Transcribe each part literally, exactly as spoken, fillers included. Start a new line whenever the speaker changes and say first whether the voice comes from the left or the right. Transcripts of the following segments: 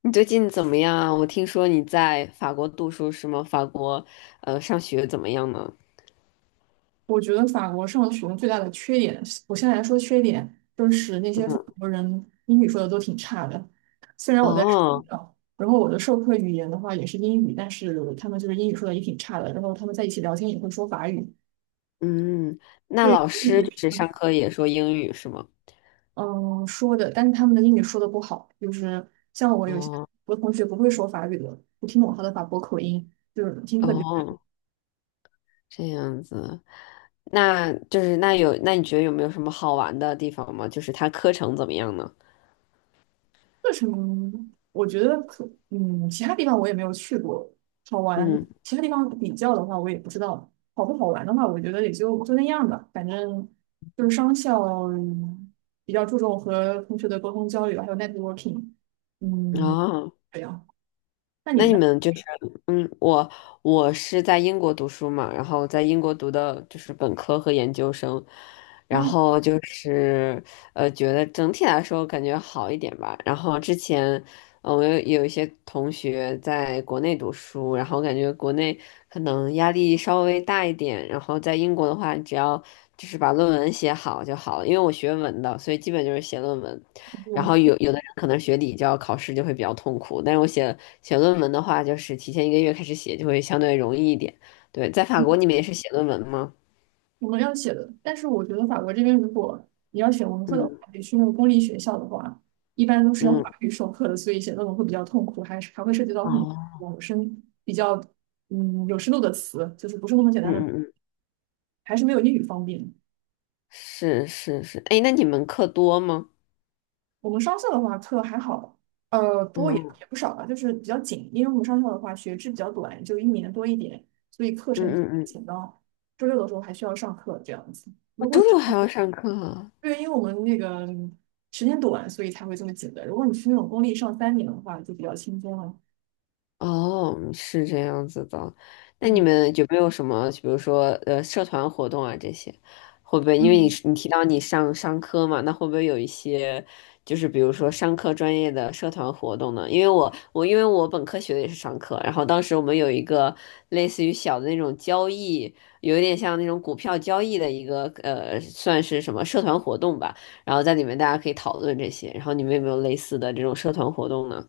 left: 你最近怎么样啊？我听说你在法国读书是吗？法国，呃，上学怎么样呢？
right: 我觉得法国上学最大的缺点，我先来说缺点，就是那些法
left: 嗯。
right: 国人英语说的都挺差的。虽然我在
left: 哦。
right: 啊，然后我的授课语言的话也是英语，但是他们就是英语说的也挺差的。然后他们在一起聊天也会说法语。
left: 嗯。那老
right: 对，一
left: 师
right: 学
left: 就
right: 期
left: 是上课也说英语是吗？
right: 嗯说的，但是他们的英语说的不好，就是像我有些
left: 哦。
right: 我同学不会说法语的，我听不懂他的法国口音，就是听特别。
left: 哦，这样子。那就是那有，那你觉得有没有什么好玩的地方吗？就是它课程怎么样呢？
right: 课程我觉得可，嗯，其他地方我也没有去过，好玩。
left: 嗯。
right: 其他地方比较的话，我也不知道好不好玩的话，我觉得也就就那样吧。反正就是商校，嗯比较注重和同学的沟通交流，还有 networking。嗯，
left: 哦。
right: 这样。那你
left: 那
right: 们
left: 你
right: 呢？
left: 们就是，嗯，我我是在英国读书嘛，然后在英国读的就是本科和研究生，然
right: 啊，
left: 后就是呃，觉得整体来说感觉好一点吧。然后之前，呃，我有有一些同学在国内读书，然后感觉国内可能压力稍微大一点，然后在英国的话，只要就是把论文写好就好了，因为我学文的，所以基本就是写论文。然后有
right: 我
left: 有的人可能学理教考试就会比较痛苦，但是我写写论文的话，就是提前一个月开始写就会相对容易一点。对，在法国你们也是写论文吗？
right: 我们要写的，但是我觉得法国这边，如果你要选文科的话，
left: 嗯
right: 也去那种公立学校的话，一般都是要
left: 嗯。
right: 法语授课的，所以写论文会比较痛苦，还是还会涉及到很
left: 哦。
right: 多有深比较嗯有深度的词，就是不是那么简
left: 嗯
right: 单的，
left: 嗯嗯。
right: 还是没有英语方便。
left: 是是是。哎，那你们课多吗？
right: 我们商校的话课还好。呃，不过也
left: 嗯
right: 也不少吧，就是比较紧，因为我们商校的话学制比较短，就一年多一点，所以课
left: 嗯
right: 程
left: 嗯嗯。
right: 紧到周六的时候还需要上课这样子。
left: 我
right: 如果
left: 周六还
right: 你
left: 要上课。
right: 对，因为我们那个时间短，所以才会这么紧的。如果你是那种公立上三年的话，就比较轻松了。
left: 哦，是这样子的。那你
right: 嗯
left: 们有没有什么，比如说呃，社团活动啊这些，会不会因为你
right: 嗯
left: 你提到你上商科嘛，那会不会有一些就是比如说商科专业的社团活动呢？因为我我因为我本科学的也是商科，然后当时我们有一个类似于小的那种交易，有一点像那种股票交易的一个呃，算是什么社团活动吧。然后在里面大家可以讨论这些，然后你们有没有类似的这种社团活动呢？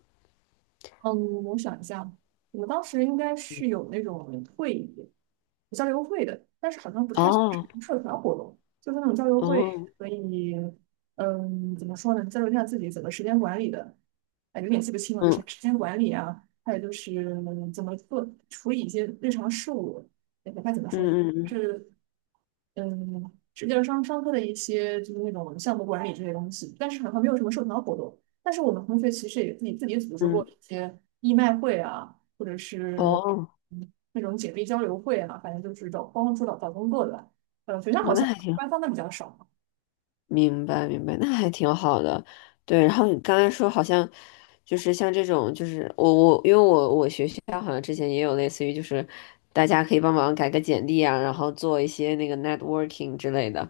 right: 嗯，我想一下，我们当时应该是有那种会议，交流会的，但是好像不太算
left: 哦。
right: 是社团活动，就是那种交流会。
left: 哦。
right: 所以，嗯，怎么说呢，交流一下自己怎么时间管理的。哎，有点记不清了，什
left: 嗯
right: 么时间管理啊，还有就是怎么做处理一些日常事务。哎，不太怎么说，
left: 嗯嗯
right: 是嗯，就际是上上课的一些就是那种项目管理这些东西，但是好像没有什么社团活动。但是我们同学其实也自己自己组织
left: 嗯。
right: 过
left: 嗯。
right: 一些义卖会啊，或者是
left: 哦。
right: 嗯那种简历交流会啊，反正就是找帮助找找工作的。呃，学校好
left: 哦那
right: 像
left: 还挺，
right: 官方的比较少。
left: 明白明白，那还挺好的。对，然后你刚才说好像就是像这种，就是我我因为我我学校好像之前也有类似于就是大家可以帮忙改个简历啊，然后做一些那个 networking 之类的。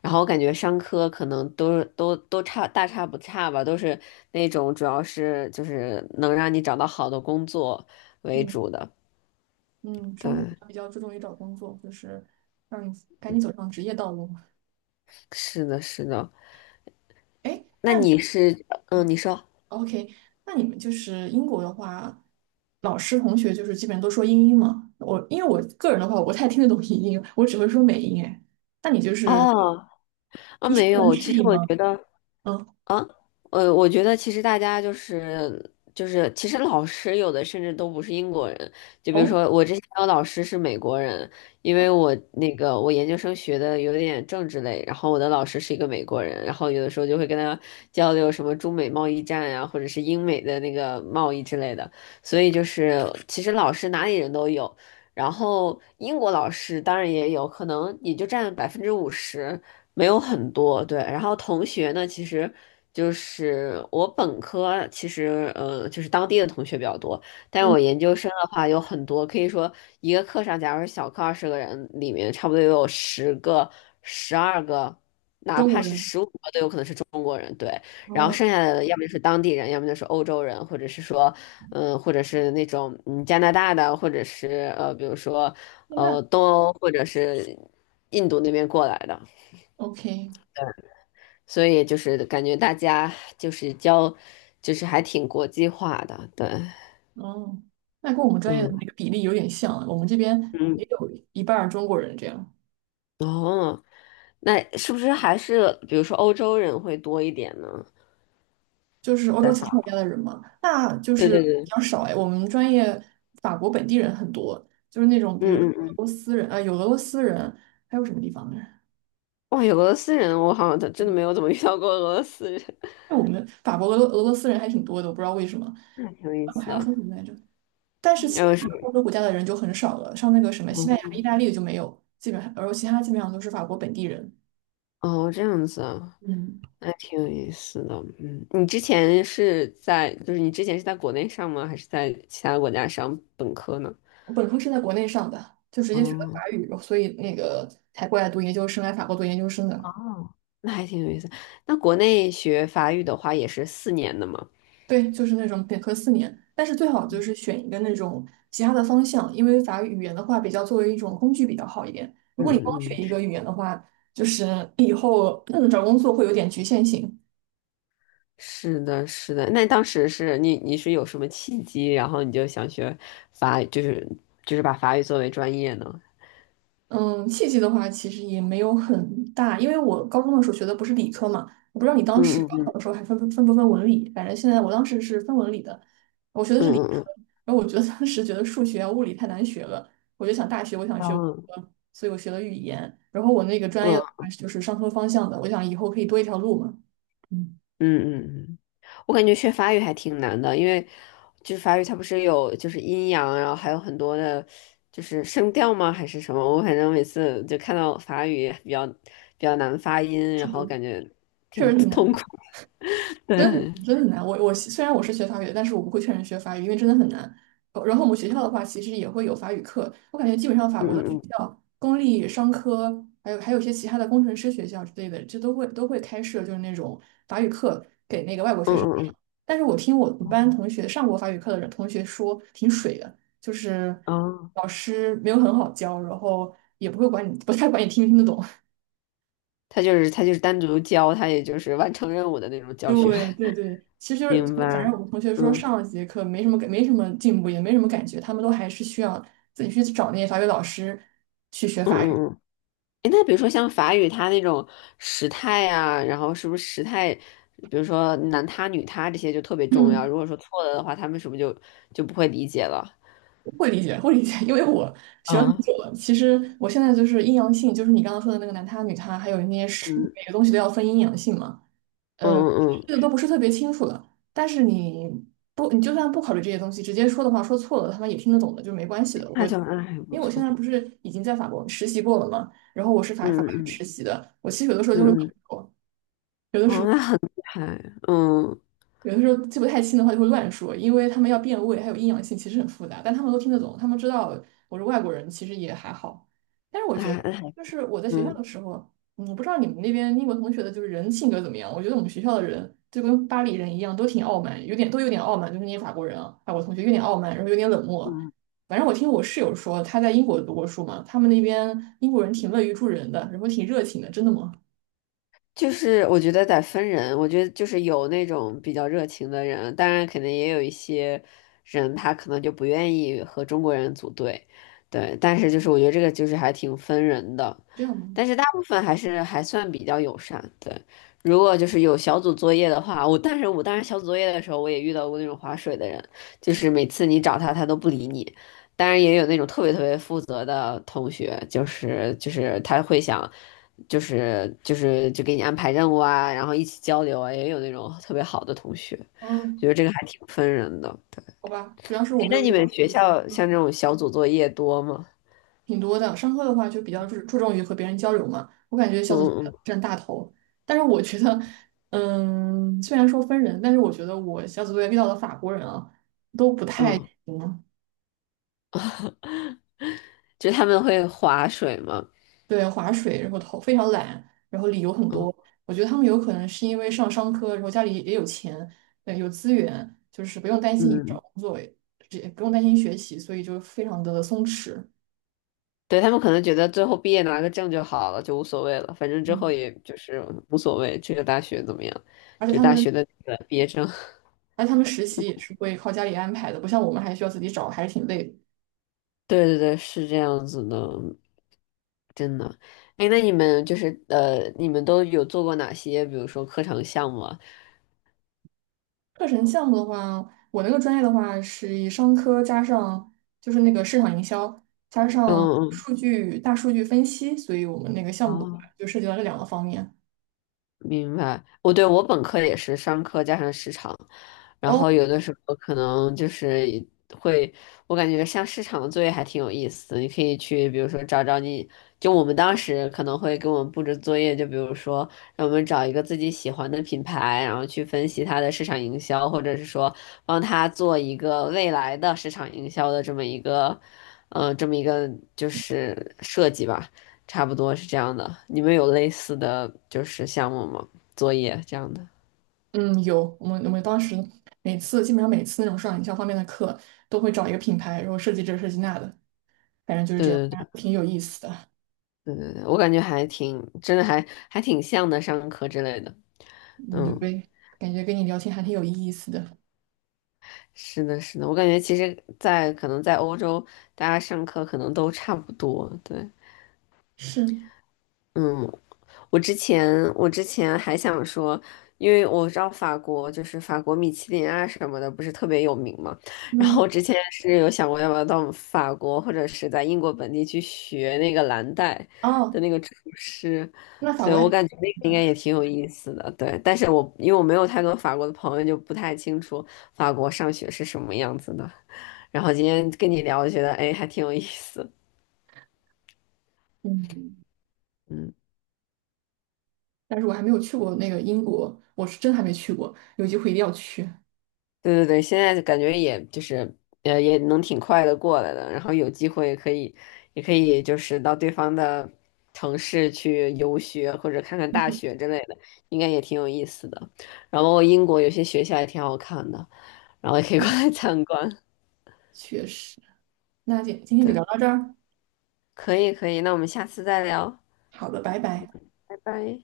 left: 然后我感觉商科可能都都都差大差不差吧，都是那种主要是就是能让你找到好的工作为
right: 嗯
left: 主的。
right: 嗯，上课
left: 对，
right: 比较注重于找工作，就是让你赶紧走上职业道路。
left: 是的，是的。
right: 哎
left: 那你是嗯，你说。
right: ，OK,那你们就是英国的话。老师同学就是基本上都说英音嘛。我因为我个人的话，我不太听得懂 英音，我只会说美音。哎，那你就是
left: 哦。啊，
right: 医学
left: 没
right: 能
left: 有，
right: 适
left: 其实
right: 应
left: 我
right: 吗？
left: 觉得
right: 嗯，
left: 啊，呃，我觉得其实大家就是就是，其实老师有的甚至都不是英国人，就比如
right: 哦，
left: 说我之前有老师是美国人，因为我那个我研究生学的有点政治类，然后我的老师是一个美国人，然后有的时候就会跟他交流什么中美贸易战呀、或者是英美的那个贸易之类的，所以就是其实老师哪里人都有。然后英国老师当然也有可能也就占百分之五十，没有很多，对。然后同学呢，其实就是我本科，其实呃，就是当地的同学比较多，但是
right: 嗯，
left: 我研究生的话有很多，可以说一个课上，假如是小课二十个人，里面差不多也有十个、十二个，哪
right: 中
left: 怕
right: 国
left: 是
right: 人。
left: 十五个都有可能是中国人，对。然后
right: 哦，
left: 剩下的要么就是当地人，要么就是欧洲人，或者是说，嗯、或者是那种嗯加拿大的，或者是呃，比如说
right: 现在
left: 呃东欧或者是印度那边过来的。
right: OK。
left: 所以就是感觉大家就是教，就是还挺国际化的。对。
right: 哦，那跟我们专业
left: 嗯。
right: 的那个比例有点像。我们这边
left: 嗯。
right: 也有一半儿中国人这样，
left: 哦，那是不是还是比如说欧洲人会多一点呢？
right: 就是欧洲
left: 在
right: 其
left: 法
right: 他国
left: 国
right: 家的人嘛，那就
left: 对
right: 是
left: 对
right: 比
left: 对。
right: 较少哎。我们专业法国本地人很多，就是那种比如
left: 嗯
right: 说
left: 嗯
right: 俄
left: 嗯。
right: 罗斯人啊、有俄罗斯人，还有什么地方的人？
left: 哇，有俄罗斯人，我好像真的没有怎么遇到过俄罗斯人。
right: 我们法国、俄罗俄罗斯人还挺多的，我不知道为什么。
left: 那挺有意
right: 我
left: 思
right: 还要说什
left: 的。
right: 么来着？但是其他
left: 还是，
right: 欧洲国家的人就很少了，像那个什么西班牙、意
left: 哦
right: 大利就没有，基本上，而其他基本上都是法国本地人。
left: 哦，这样子啊。
right: 嗯，
left: 那挺有意思的。嗯，你之前是在，就是你之前是在国内上吗？还是在其他国家上本科呢？
right: 我本科是在国内上的，就直接学的
left: 哦。
right: 法语，所以那个才过来读研究生，来法国读研究生的。
left: 哦，那还挺有意思。那国内学法语的话也是四年的嘛？
right: 对，就是那种本科四年，但是最好就是选一个那种其他的方向，因为法语语言的话，比较作为一种工具比较好一点。如
left: 嗯
right: 果你光学
left: 嗯嗯。
right: 一个语言的话，就是你以后，嗯找工作会有点局限性。
left: 是的，是的。那当时是你你是有什么契机，然后你就想学法语，就是就是把法语作为专业呢？
right: 嗯，契机的话其实也没有很大，因为我高中的时候学的不是理科嘛，我不知道你当时
left: 嗯
right: 高考
left: 嗯
right: 的时候还分不分不分文理，反正现在我当时是分文理的，我学的
left: 嗯
right: 是理
left: 嗯
right: 科，
left: 嗯
right: 然后我觉得当时觉得数学啊、物理太难学了，我就想大学我想学文
left: 嗯。嗯
right: 科，所以我学了语言，然后我那个专业的
left: 嗯
right: 话就是商科方向的，我想以后可以多一条路嘛。嗯，
left: 嗯嗯嗯。我感觉学法语还挺难的，因为就是法语它不是有就是阴阳，然后还有很多的，就是声调吗？还是什么？我反正每次就看到法语比较比较难发音，然
right: 是
left: 后
right: 读，
left: 感觉
right: 确实
left: 挺
right: 挺难
left: 痛
right: 的。
left: 苦的。对。
right: 真的
left: 嗯
right: 很真的很难。我我虽然我是学法语的，但是我不会劝人学法语，因为真的很难。呃然后我们学校的话，其实也会有法语课。我感觉基本上法国的学
left: 嗯
right: 校，公立商科，还有还有一些其他的工程师学校之类的，这都会都会开设就是那种法语课给那个外国学
left: 嗯
right: 生
left: 嗯
right: 上。
left: 嗯
right: 但是我听我们班同学上过法语课的人同学说，挺水的，就是
left: 嗯。哦，
right: 老师没有很好教，然后也不会管你，不太管你听不听得懂。
left: 他就是他就是单独教，他也就是完成任务的那种教学。
right: 对对对，其实就是
left: 明白。
right: 反正我们同学说
left: 嗯
right: 上了几节课没什么感，没什么进步，也没什么感觉，他们都还是需要自己去找那些法语老师去学
left: 嗯
right: 法语。
left: 嗯嗯。诶那比如说像法语，它那种时态呀，然后是不是时态，比如说男他、女他这些就特别重要。
right: 嗯，
left: 如果说错了的话，他们是不是就就不会理解了？
right: 会理解，会理解，因为我学了很
left: 嗯。
right: 久了。其实我现在就是阴阳性，就是你刚刚说的那个男他女他，还有那些是
left: 嗯
right: 每个东西都要分阴阳性嘛。
left: 嗯
right: 呃，
left: 嗯。嗯
right: 这个都不是特别清楚的。但是你不，你就算不考虑这些东西，直接说的话，说错了，他们也听得懂的，就没关系的。
left: 那
right: 我
left: 就那还不
right: 因为我现
left: 错。
right: 在不是已经在法国实习过了嘛，然后我是
left: 嗯
right: 法法语实
left: 嗯
right: 习的，我其实有的时候就会。有的
left: 嗯
right: 时
left: 嗯。
right: 候。
left: 哦，那很厉害。嗯。
right: 有的时候记不太清的话就会乱说，因为他们要变位，还有阴阳性，其实很复杂，但他们都听得懂，他们知道我是外国人，其实也还好。但是我
left: 那
right: 觉
left: 还
right: 得，
left: 那还
right: 就是我在学校的
left: 嗯
right: 时候，嗯我不知道你们那边英国同学的就是人性格怎么样。我觉得我们学校的人就跟巴黎人一样，都挺傲慢，有点都有点傲慢，就是那些法国人啊，法国同学有点傲慢，然后有点冷漠。
left: 嗯。
right: 反正我听我室友说，他在英国读过书嘛，他们那边英国人挺乐于助人的，然后挺热情的，真的吗？
left: 就是我觉得得分人，我觉得就是有那种比较热情的人，当然可能也有一些人他可能就不愿意和中国人组队，对，但是就是我觉得这个就是还挺分人的，
right: 这样吗？
left: 但是大部分还是还算比较友善，对。如果就是有小组作业的话，我但是我当时小组作业的时候，我也遇到过那种划水的人，就是每次你找他，他都不理你。当然也有那种特别特别负责的同学，就是就是他会想，就是就是就给你安排任务啊，然后一起交流啊，也有那种特别好的同学，觉
right: 嗯，
left: 得这个还挺分人的。
right: 好吧，主要是我
left: 哎，
right: 没
left: 那
right: 有
left: 你
right: 遇
left: 们
right: 到。
left: 学校像
right: 嗯
left: 这种小组作业多吗？
right: 挺多的。上课的话就比较注注重于和别人交流嘛，我感觉小
left: 嗯
right: 组作业
left: 嗯
right: 占大头。但是我觉得，嗯，虽然说分人，但是我觉得我小组作业遇到的法国人啊，
left: 嗯。
right: 嗯，
left: 就是他们会划水吗？
right: 对，划水，然后头非常懒，然后理由很
left: 嗯
right: 多。我觉得他们有可能是因为上商科，然后家里也有钱，对，有资源，就是不用担心以后找
left: 嗯。
right: 工作，也不用担心学习，所以就非常的松弛。
left: 对，他们可能觉得最后毕业拿个证就好了，就无所谓了，反正之后
right: 嗯，
left: 也就是无所谓这个大学怎么样，
right: 而且
left: 就
right: 他
left: 大
right: 们，
left: 学的那个毕业证。
right: 而且他们实习也是会靠家里安排的，不像我们还需要自己找，还是挺累的。
left: 对对对，是这样子的，真的。哎，那你们就是呃，你们都有做过哪些，比如说课程项目啊？
right: 课程项目的话，我那个专业的话是以商科加上就是那个市场营销加
left: 嗯
right: 上
left: 嗯。
right: 数据大数据分析，所以我们那个项目的话
left: 哦，
right: 就涉及到这两个方面。
left: 明白，我对我本科也是商科加上市场，然后
right: 哦，
left: 有的时候可能就是会，我感觉像市场的作业还挺有意思的，你可以去比如说找找你，就我们当时可能会给我们布置作业，就比如说让我们找一个自己喜欢的品牌，然后去分析它的市场营销，或者是说帮他做一个未来的市场营销的这么一个，呃，这么一个就是设计吧。差不多是这样的。你们有类似的就是项目吗？作业这样的？
right: 嗯，有我们我们当时每次基本上每次那种市场营销方面的课都会找一个品牌，然后设计这设计那的，反正就是这样，
left: 对对
right: 挺有意思的。
left: 对对对对，我感觉还挺，真的还还挺像的，上课之类的。
right: 嗯，
left: 嗯，
right: 对，感觉跟你聊天还挺有意思的。
left: 是的，是的，我感觉其实在，可能在欧洲，大家上课可能都差不多。对。
right: 是，
left: 嗯。我之前我之前还想说，因为我知道法国就是法国米其林啊什么的，不是特别有名嘛。然后
right: 嗯，
left: 我之前是有想过要不要到法国或者是在英国本地去学那个蓝带的
right: 哦，
left: 那个厨师，
right: 那法
left: 所以
right: 国
left: 我
right: 还
left: 感觉那个应该也挺有意思的。对，但是我因为我没有太多法国的朋友，就不太清楚法国上学是什么样子的。然后今天跟你聊，觉得哎还挺有意思。
right: 嗯。
left: 嗯。
right: 但是我还没有去过那个英国，我是真还没去过，有机会一定要去。
left: 对对对，现在感觉也就是呃也能挺快的过来的，然后有机会可以也可以就是到对方的城市去游学或者看看大学之类的，应该也挺有意思的。然后英国有些学校也挺好看的，然后也可以过
right: 嗯
left: 来参观。
right: 确实，那今今天
left: 对，
right: 就聊到这儿，
left: 可以可以，那我们下次再聊，
right: 好的，拜拜。
left: 拜拜。